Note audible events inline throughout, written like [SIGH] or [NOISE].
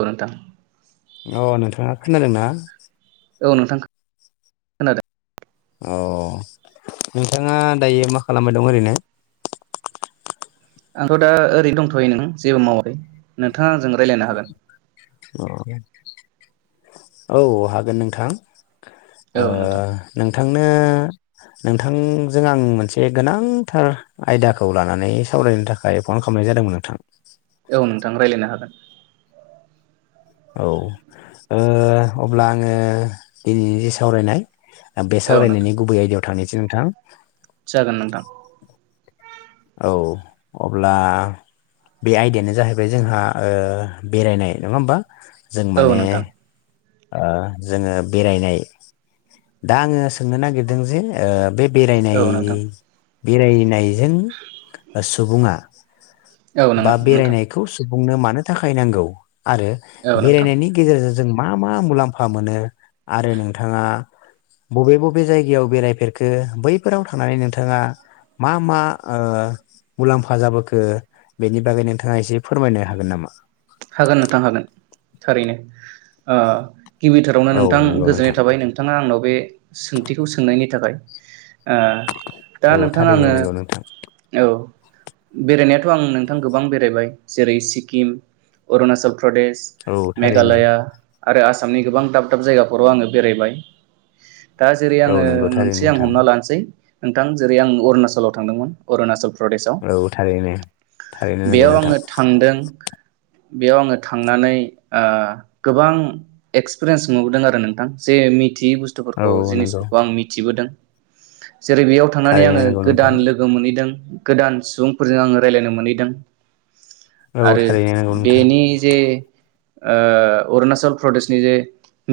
औ नोंथां अ नोंथाङा खोनादोंना औ नोंथां ख खोनादों अ नोंथाङा दायो मा खालामबाय दं ओरैनो आंथ' दा ओरै दंथ'यो नों जेबो मावाखै नोंथाङा आंजों रायलायनो हागोन [UNINTELLIGIBLE] औ हागोन नोंथां ओ नोंथां नोथ थांनो नोंथांजों आं मोनसे गोनांथार आयदाखौ लानानै सावरायनो थाखाय फन खामनाय जादोंमोन नोंथां औ नोंथां रायज्लायनो हागोन औ ओ अब्ला आङो दिनैनि सावरायनाय बे औ नोंथां सावरायनायनि गुबै आयदायाव थांनिसै नोंथां जागोन नोंथां औ अब्ला बे आयदायानो जाहैबाय जोंहा ओ बेरायनाय नङा होमबा जों औ माने नोंथां ओ जोङो बेरायनाय दा आङो सोंनो नागिरदों जे ओ बे औ नोंथां बेरायनाययै बेरायनायजों सुबुङा औ बा नोङो नोंथां बेरायनायखौ सु बुंनो मानो थाखाय नांगौ आरो औ नोंथां बेरायनायनि गेजेरज मा मा मुलाम्फा मोनो आरो नोंथाङा बबे बबे जायगायाव बेरायफेरखो बैफोराव थांनानै नोंथाङा मा मा ओ मुलाम्फा जाबोखो बेनि बागै नोंथाङा एसे फोरमायनो हागोन नामा हागोन नोंथां हागोन थारैनो ओ गिबिथारावनो औ नोंथां नंगौ गोजोननाय नोंथां थाबाय नोंथाङा आंनाव बे सोंथिखौ सोंनायनि थाखाया दा औ थारैनो नोंथांङानो नंगौ नोंथां औ बेरायनाया थ' आं नोंथां गोबां बेरायबाय जेरै सिक्किम अरुनासल। अन्ध प्रदेश औ थारैनो मेघालया आरो आसामनि गोबां दाब दाब जायगाफोराव आङो बेरायबाय। दा जेरै औ आङो नंगौ थारैनो मोनसे आं नोंथां हमना लानोसै। नोंथां जेरै आं अरुणाचलाव थांदोंमोन अरुणाचल। प्रदेशआव औ थारैनो थारैनो नोंगौ बेयाव आङो नोंथां। थांदों बेयाव आङो थांनानै गोबां एक्सपिरियेन्स नुबोदों आरो नोंथां जे थ औ बुस्थुफोरखौ नंगौ जिनिसफोरखौ आं मिथिबोदों। जेरै बेयाव थांनानै थारैनो आङो नंगौ नोंथां गोदान लोगो मोनहैदों। गोदान सुबुंफोरजों आङो रायलायनो मोनहैदों। औ आरो थारैनो। नोंथां बेनि जे। ओ अरुणाचल प्रदेशनि जे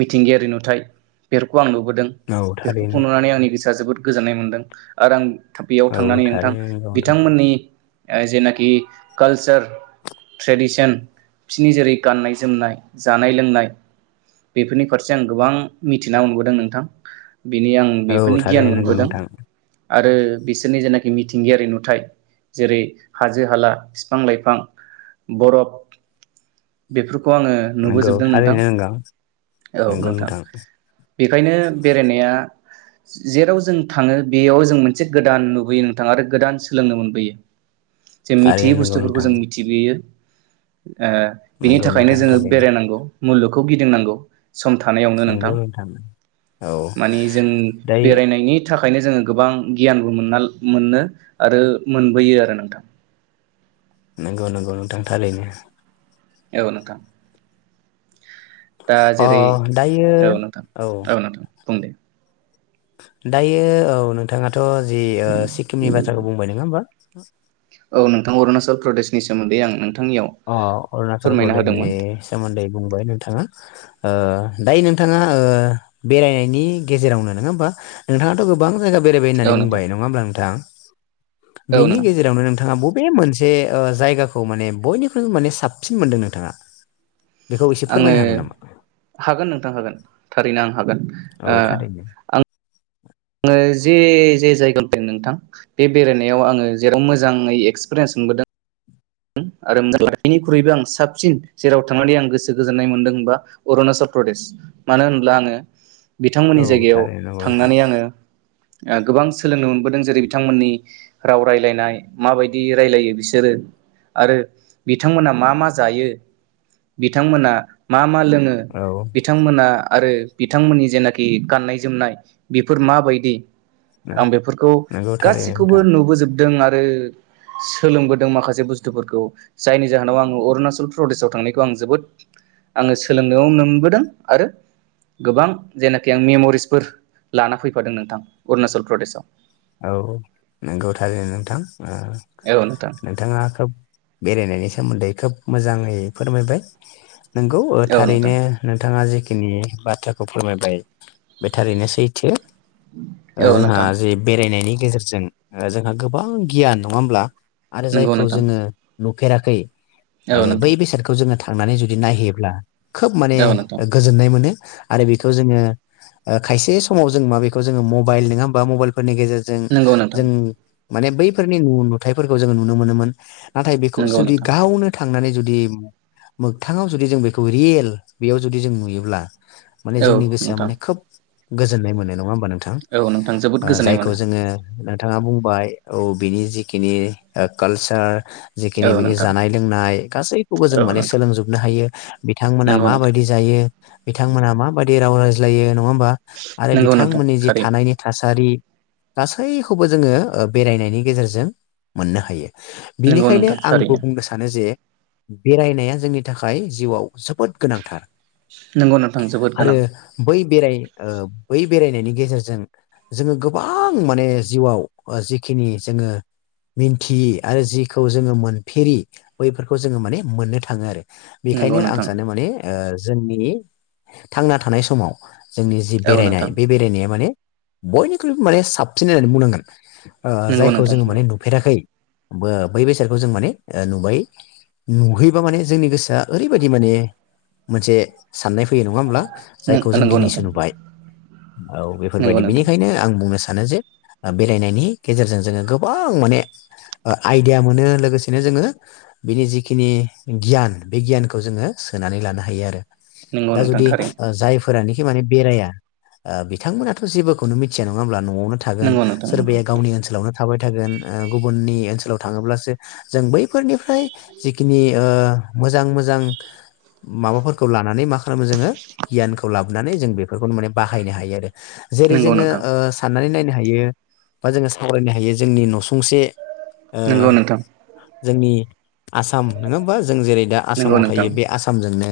मिथिंगायारि नुथाय बेफोरखौ आं नु बोदों औ बेफोरखौ थारैनो नुनानै आंनि गोसोआ जोबोद। गोजोननाय मोन्दों आरो आं बेयाव औ थांनानै नोंथां थारैनो नंगौ नोंथां बिथांमोननि। ओ जेनाखि काल्चार ट्रेडिश शेन बिसिनि जेरै गाननाय जोमनाय जानाय लोंनाय बेफोरनि फारसे आं गोबां मिथिना मोनबोदों नोंथां। बेनि आं औ बेफोरनि गियान थारैनो नंगौ मोनबोदों। नोंथां आरो बिसोरनि जेनाखि मिथिंगायारि नुथाय जेरै हाजो हाला बिफां लाइफां बरफ बेफोर खौ आङो नंगौ नुबोजोबदों नोंथां थारैनो नंगौ औ नोंथां बेखायनो बेरायनाया। जेराव जों थाङो बेयाव जों मोनसे गोदान नुबोयो नोंथां आरो गोदान सोलोंनो मोनबोयो। जे थारैनो मिथियै नंगौ बुस्थुफोरखौ नोंथां जों मिथिबोयो। ओ बिनि नंगौ थाखायनो नोंथां जोङो थारैनो बेरायनांगौ। मुलुगखौ गिदिंनांगौ। सम थानायावनो नोंथां औ मानि जों दायो बेरायनायनि थाखायनो जोङो गोबां गियानबो मोनना मोनो आरो मोनबोयो आरो नोंथां। नोंगौ नोंगौ नोंथां थारैनो। औ नोंथां। दा अ जेरै दायो औ नोंथां औ। नोंथां बुं दे। दायो औ नोंथाङा थ' जि ओ सिक्किमनि बाथ्राखौ बुंबाय नङा होमबा? [INAUDIBLE] औ नोंथां अरुणाचल प्रदेशनि सोमोन्दै आं नों अ अरुणचल प्रदेशनि सोमोन्दै बुंबाय नोंथाङा। ओ दायो नोंथाङा ओ बेरायनायनि गेजेरावनो नोङा होमबा नोंथाङाथ' गोबां जायगा बेरायबाय औ होननानै नोंथां बुंबाय नङा होमब्ला नोंथां औ बिनि नोंथां गेजेरावनो नोंथाङा ब बे मोनसे ओ जायगाखौ माने बयनि माने साबसिन मोनदों नोंथाङा? बेखौ एसे आङो फोरमायनो हागोन नामा हागोन नोंथां हागोन थारैनो आं हागोन। ओ औ थारैनो। जे जे जायगायाव नोंथां बे बेरायनायाव आंङो जेराव मोजाङै एक्सपिरियेन्स मोनबोदों। आरो बिनिख्रुइबो आं साबसिन जेराव थांनानै आं गोसो गोजोननाय मोनदों होनबा अरुणाचल प्रदेश मानो होन्ला आङो औ बिथांमोननि जायगायाव थारैनो नंगौ नोंथां थांनानै आंङो ओ गोबां सोलोंनो मोनबोदों जेरै बिथांमोननि राव रायलायनाय माबायदि रायलायो बिसोरो। आरो बिथांमोना मा मा जायो बिथांमोना मा मा लों औ बिथांमोना आरो बिथांमोननि जेनाखि गाननाय जोमनाय बेफोर माबायदि? आं बेफोरखौ नंगौ थारैनो गासिखौबो नोंथां नुबोजोबदों आरो सोलोंबोदों माखासेबु बुस्थुफोरखौ जायनि जाहोनाव आङो अरुणाचल प्रदेशाव थांनायखौ आं जोबोद आङो सोलोंनोाव मोनबोदों आरो गोबां जेनाखि आं मेमरिसफोर लाना फैफादों नोंथां अरुणाचल प्रदेशआव। औ नंगौ थार नोंथां। ओ औ नोंथां नोंथाङा खोब बेरायनायनि सोमोन्दै। खोब मोजाङै फोरमायबाय। नंगौ औ नोंथां थारैनो नोंथाङा जखिनि बाथ्राखौ फोरमायबाय बे थारैनो सैथो। ओ औ जोंहा नोंथां जे बेरायनायनि गेजेरजों जोंहा गोबां गियान नङा होमब्ला? आरो नंगौ जायखौ नोंथां जोङो नुफेराखै ओ औ नोंथां बै बेसादखौ जोंङो थां थांनानै जुदि नायहैयोब्ला। खोब माने औ नोंथां गोजोननाय मोनो। आरो बेखौ जोंङो ओ खायसे समाव जों मा बेखौ जोंङो मबाइल नङा होमबा मबाइल जोंफोरनिज गेजेरजों नंगौ नोंथां जों माने बैफोरनि न नुथायाइफोरखौ जोंङो नुनो मोनोमोन। नाथाय बेखौ नंगौ जुदि नोंथां गावनो थ थांनानै जुदि मोगथाङाव जुदि जों बेखौ रियेल बेयाव जुदि जों नुयोब्ला माने औ जोंनि गोसोआ नोंथां माने खोब गोजोन्नाय मोननाय नङा होमबा। होमबा नोंथां। औ नोंथां जोबोद ओ गोजोननाय मोनो जायखौ जोंङो नोंथाङा बुंबाय औ बिनि जिखिनि कालसार औ जिखिनि बिनि नोंथां जानाय लोंनाय गासैखौबो औ जों माने नोंथां सोलोंजोबनो हायो। बिथांमोना नंगौ नोंथां माबायदि जायो बिथांमोना माबायदि बे राव रायज्लयो नंङा [UNINTELLIGIBLE] आरो नंगौ नोंथां बिथांमोननि जि थारैनो थानायनि थासारि थासारि गासैखौबो जोङो बेरायनायनि गेजेरजों मोननो हायो नंगौ बिनिखायनो नोंथां आंबो थारैनो बुंनो सानो जे बेरायनाया जोंनि थाखाय जिउआव जोबोद गोनांथार नोंगौ नोंथां जोबोद आरो गोनां बै बेराय ओ बै बेरायनायनि गेजेरजों जोङो गोबां माने जिउआव जिखिनि जोङो मिन्थियै आरो जिखौ जोङो मोनफेरै बैफोरखौ जोङो माने मोननो थाङो आरो नंगौ बेखायनो आं नोंथां सानो माने ओ जोंनि थांना थानाय समाव जोंनि जि औ नोंथां बेरायनाय बे बेरायनाया माने बयनिख्रुइबो माने साबसिन होननानै बुंनांगोन ओ नंगौ जायखौ नोंथां जोङो माने नंगौ नुफेराखै ओ बै बेसादखौ जों माने नुबाय नुहैबा माने जोंनि गोसोआ ओरैबायदि माने मोनसे साननाय फैयो नङा होमब्ला जायखौ जों नंगौ दिनैसो नोंथां नुबाय औ नंगौ बेफोरबायदि नोंथां बिनिखायनो आं बुंनो सानो सानो जे बेरायनायनि गेजेरजों जोङो गोबां माने आइडिया मोनो लोगोसेनो जोङो बिनि जिखिनि गियान बे गियानखौ जोङो सोनानै लानो हायो आरो नंगौ दा नोंथां जुदि थारैनो ओ जायफोर फोरानोखि माने बेराया बिथांमोना थ' जेबोखौनो मिथिया नङा होनब्ला नङ नो थागोन नंगौ नोंथां सोरबाया गावनि ओनसोलावनो थाबाय थायोन ओ गुबुननि ओनसोलाव थाङोब्लासो जों बैफोरनिफ्राय जिखिनि ओ मोजां मोजां माबाफोरखौ लानानै मा खालामो जोङो गियानखौ लाबोनानै जों बेफोरखौनो माने बाहायनो हायो आरो जेरै नंगौ नंगौ जोङो नोंथां ओ साननानै नाय हायो बा जोङो सावरायनो हायो जोंनि नसुं फंसे ओ नंगौ नोंथां जोंनि आसाम नोङा होमबा जों जेरै दा नंगौ आसामाव नोंथां थायो बे आसामजोंनो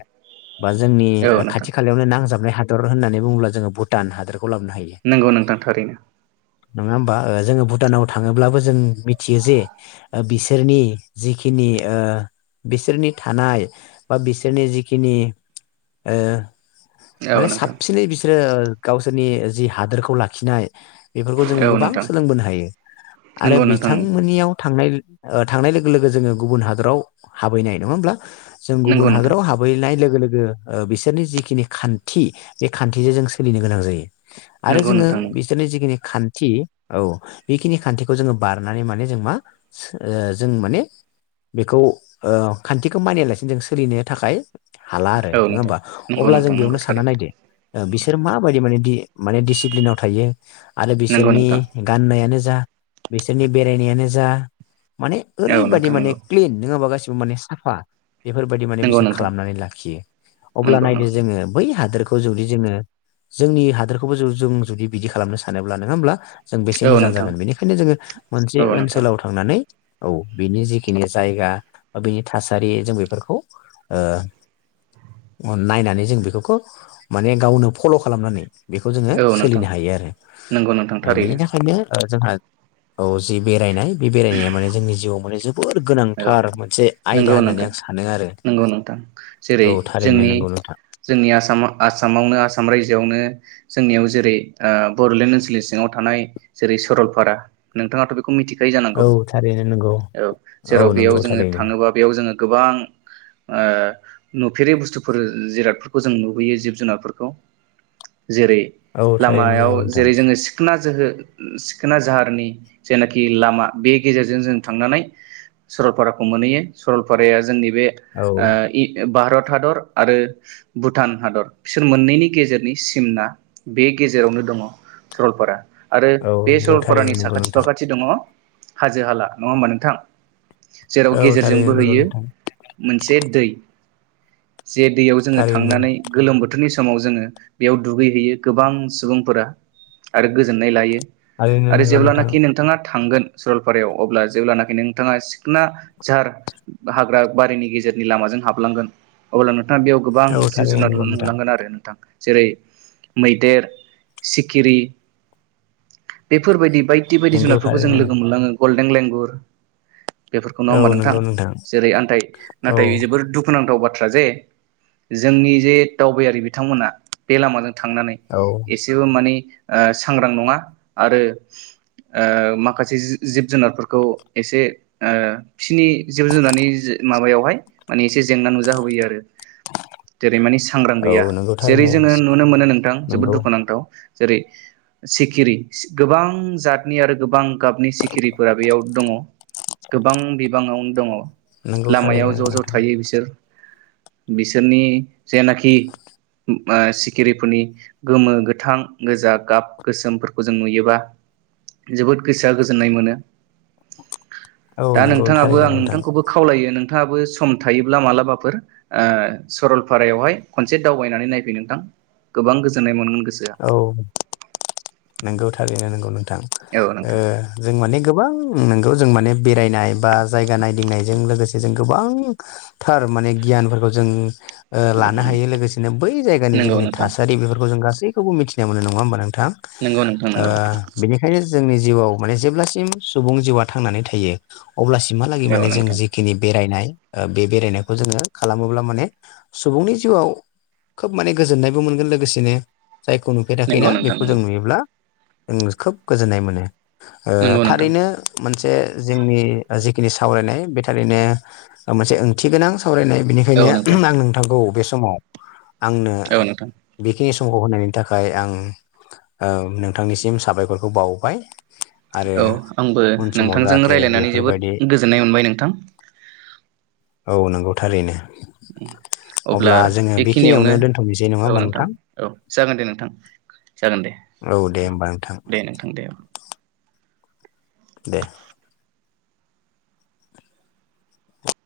बा जोंनि औ ओ नोंथां खाथि खालायावनो नांजाबनाय हादर होननानै बुङोब्ला जों भुटान हादरखौ लाबोनो हायो नोंगौ नोंथां थारैनो नङा होमबा जोङो भुटानाव थाङोब्लाबो जों मिथियो जे बिसोरनि जिखिनि ओ बिसोरनि थानाय बा बिसोरनि जिखिनि ओ औ माने नोंथां साबसिनै बिसोरो ओ गावसोरनि जि हादोरखौ लाखिनाय बेफोरखौ जोङो औ गोबां नोंथां सोलोंबोनो हायो आरो नंगौ नोंथां बिथांमोननियाव थांनाय ओ थांनाय लोगो लोगो जोङो गुबुन हादराव हाबैनाय नङा होमब्ला जों गुबुन नंगौ नोंथां हादराव हाबहैलाय लो गो लोगो ओ बिसोरनि जिखिनि खान थि बे खान्थिजों जों सोलिनो गोनां जायो आरो नंगौ जोङो नोंथां नंगौ बिसोरनि जिखिनि खान्थि औ बेखिनि खान्थिखौ जोङो बारनानै माने जों मा सो ओ जों माने बेखौ ओ खान्थिखौ मानियालासिनो जों सोलिनो थाखाय हाला आरो औ नङा नोंथां होमबा नंगौ अब्ला जों नोंथां नंगौ बेयावनो स सानना थारैनो नायदो ओ बिसोर माबायदि माने दि माने डिसिप्लिनाव थायो आरो नंगौ बिसोरनि नोंथां गाननायानो जा बिसोरनि बेरायनायानो जा माने औ ओरैबायदि नोंथां माने नंगौ क्लिन नोङा ओमबा गास माने साफा बेफोरबायदि माने नंगौ बिसोर नोंथां खालामनानै लाखियो अब्ला नंगौ नायदो नंगौ जोङो बै हादोरखौ जुदि जोङो जोंनि हादोरखौबो जु जों जुदि बिदि खालामनो सानोब्ला नङा होमब्ला जों बेसे औ मोजां नोंथां जागोन बेनिखायनो जोङो मोनसे औ नोंथां ओनसोलाव थांनानै औ बिनि जिखिनि जायगा बा बिनि थासारि जों बेफोरखौ ओ नायनानै जों बेफोरखौ माने गावनो फल' खालामनानै बेखौ जोङो औ नोंथां सोलिनो हायो आरो नंगौ नोंथां बेनि थारैनो थाखायनो ओ जोंहा औ जि बेरायनाय बे बेरायनाया माने जोंनि जिउआव माने जोबोर औ गोनांथार मोनसे आयदा नंगौ होननानै नोंथां आं सानो आरो नंगौ नोंथां जेरै औ थारैनो जोंनि नोंगौ नोंथां जोंनि आसाम आसामावनो आसाम रायजोआवनो जोंनियाव जेरै ओ बड'लेण्ड ओनसोलनि सिङाव थानाय जेरै सरलपारा नोंथाङाथ' बेखौ मिथि खायो जानांगौ औ थारैनो नंगौ औ औ जेराव बेयाव नंगौ जोङो थारैनो थाङोबा बेयाव जोङो गोबां ओ नुफेरै बुस्थुफोर जिरादफोरखौ जों नुबोयो जिब जुनारफोरखौ जेरै औ थारैनो लामायाव नंगौ नोंथां जेरै जोङो सिखोना जोहो सिखोना जाहारनि जेनो खि लामा बे गेजेरजों जों थांनानै सरलपाराखौ मोनहैयो। सरलपाराया जोंनि बे औ ओ इ भारत हादर आरो भुटान हादर बिसोर मोननैनि गेजेरनि सिमना बे गेजेरावनो दङ' सरलपारा। आरो औ बे नंगौ थारैनो सरलपारानि नंगौ साखाथि नोंथां फाखा [UNINTELLIGIBLE] हाजो हाला नङा होनबा नोंथां? जेराव औ गेजेरजों थारैनो नंगौ बोहैयो नोंथां मोनसे दै। जे दैयाव जोङो थारैनो थांनानै गोलोम बोथोरनि। समाव जोङो बेयाव दुगैहैयो गोबां सुबुंफोरा आरो गोजोननाय लायो। थारैनो नोंगौ नोंथां। कि नोंथाङा थांगोन सरलपारायाव अब्ला जेब्लानाखि नोंथाङा सिखना जझार हाग्रा बारिनि गेजेरनि लामाजों हाबलांगोन अब्ला नों नोंथाङा बेयाव गोबां औ जिब थारैनो जुनार नंगौ नुनो नोंथां मोनलांगोन आरो नोंथां। जेरै मैदेर सिखिरि बेफोरबायदि बाय बायथि बायदि नंगौ जुनादफोरखौ जों थारैनो लोगो मोनलाङो। गल्डेन लेंगुर बेफोरखौ नङ हबा औ नोंथां नंगौ जेरै आनदाय औ नाथाय जबोद दुखुनांथाव बाथ थ्रा जे जोंनि जे दावबायारि बिथांमोना बे लामाजों थांनानै औ एसेबो माने ओ सांग्रां नङा आरो माखासे जिब जुनारफोरखौ एसे फिनि जिब जुनारनि माबायावहाय माने एसे जेंना नुजा होबोयो आरो जेरै मानि सांग्रां औ गैया नंगौ जेरै थारैनो जोङो नुनो मोनो नोंथां जोबोद नंगौ दुखुनांथाव जेरै सिखिरि गोबां जात। नि आरो गोबां गाबनि सिखिरिफोरा बेयाव दङ गोबां बिबाङाव दङ। नंगौ थारैनो लामायाव ज' ज' नोंथां थायो बिसोर। बिसोरनि जेनाखि ओ सिखिरिफोरनि गोमो गोथां गोजा गाब गोसोमफोरखौ जों नुयोबा जोबोद गोसोआ गोजोननाय मोनो औ दा नंगौ नोंथाङाबो आं थारैनो नोंथां नोंथांखौबो खावलायो नों नोंथाङाबो सम थायोब्ला मालाबाफोर ओ सरलपारायावहाय खनसे दावबायनानै नायफै नोंथां गोबां गोजोननाय मोन औ नोंगौ थारैनो नोंगौ नों थां औ ओ नोंथां जों माने गोबां नोंगौ। जों माने बेरायनाय बा जायगा नायदिंनायजों लोगोसे जों गोबांथार माने गियानफोरखौ जों ओ लानो हायो लोगोसेनो बै जायगानि नंगौ जिखिनि नोंथां थासारि बेफोरखौ जों गासै खौबो मिथिनाय मोनो नंङा होनबा नों थां नंगौ नोंथां ओ नंगौ बेनिखायनो जोंनि जिउआव माने जेब्लासिम सुबुं जिउआ थांनानै थायो। अब्लासिमहालागै औ माने जों नोंथां जिखिनि बेरायनाय ओ बे बेरायनायखौ जोङो खालामोब्ला माने सुबुंनि जिउआव खोब माने गोजोननायबो मोनगोन लोगोसेनो जायखौ नुफेराखै ना नंगौ नोंथां बेखौ जों नंगौ नुयोब्ला उम खोब गोजोननाय मोनो ओ नंगौ नोंथां थारैनो [UNINTELLIGIBLE] जे जोंनि जिखिनि सावरायनाय बे थारैनो मोनसे ओंथि गोनां। सावरायनाय बेनिखायनो औ नोंथां आं नोंथांखौ बेस समाव आंनो औ नोंथां बे बे समखौ होनाय थाखाय आं ओ नोंथांनिसिम साबायखरखौ बावबाय आरो औ आंबो उन समाव नोंथांजों जाहाथे रायलायनानै जोबोद बेफोरबायदि गोजोननाय मोनबाय नोंथां। औ नंगौ थारैनो। अब्ला जोङो बेखिनियावनो दोनथ'नोसै नङा औ होमबा नोंथां? औ जागोन दे नोंथां जागोन दे औ दे ओ होमबा नोंथां दे नोंथां दे ओं दे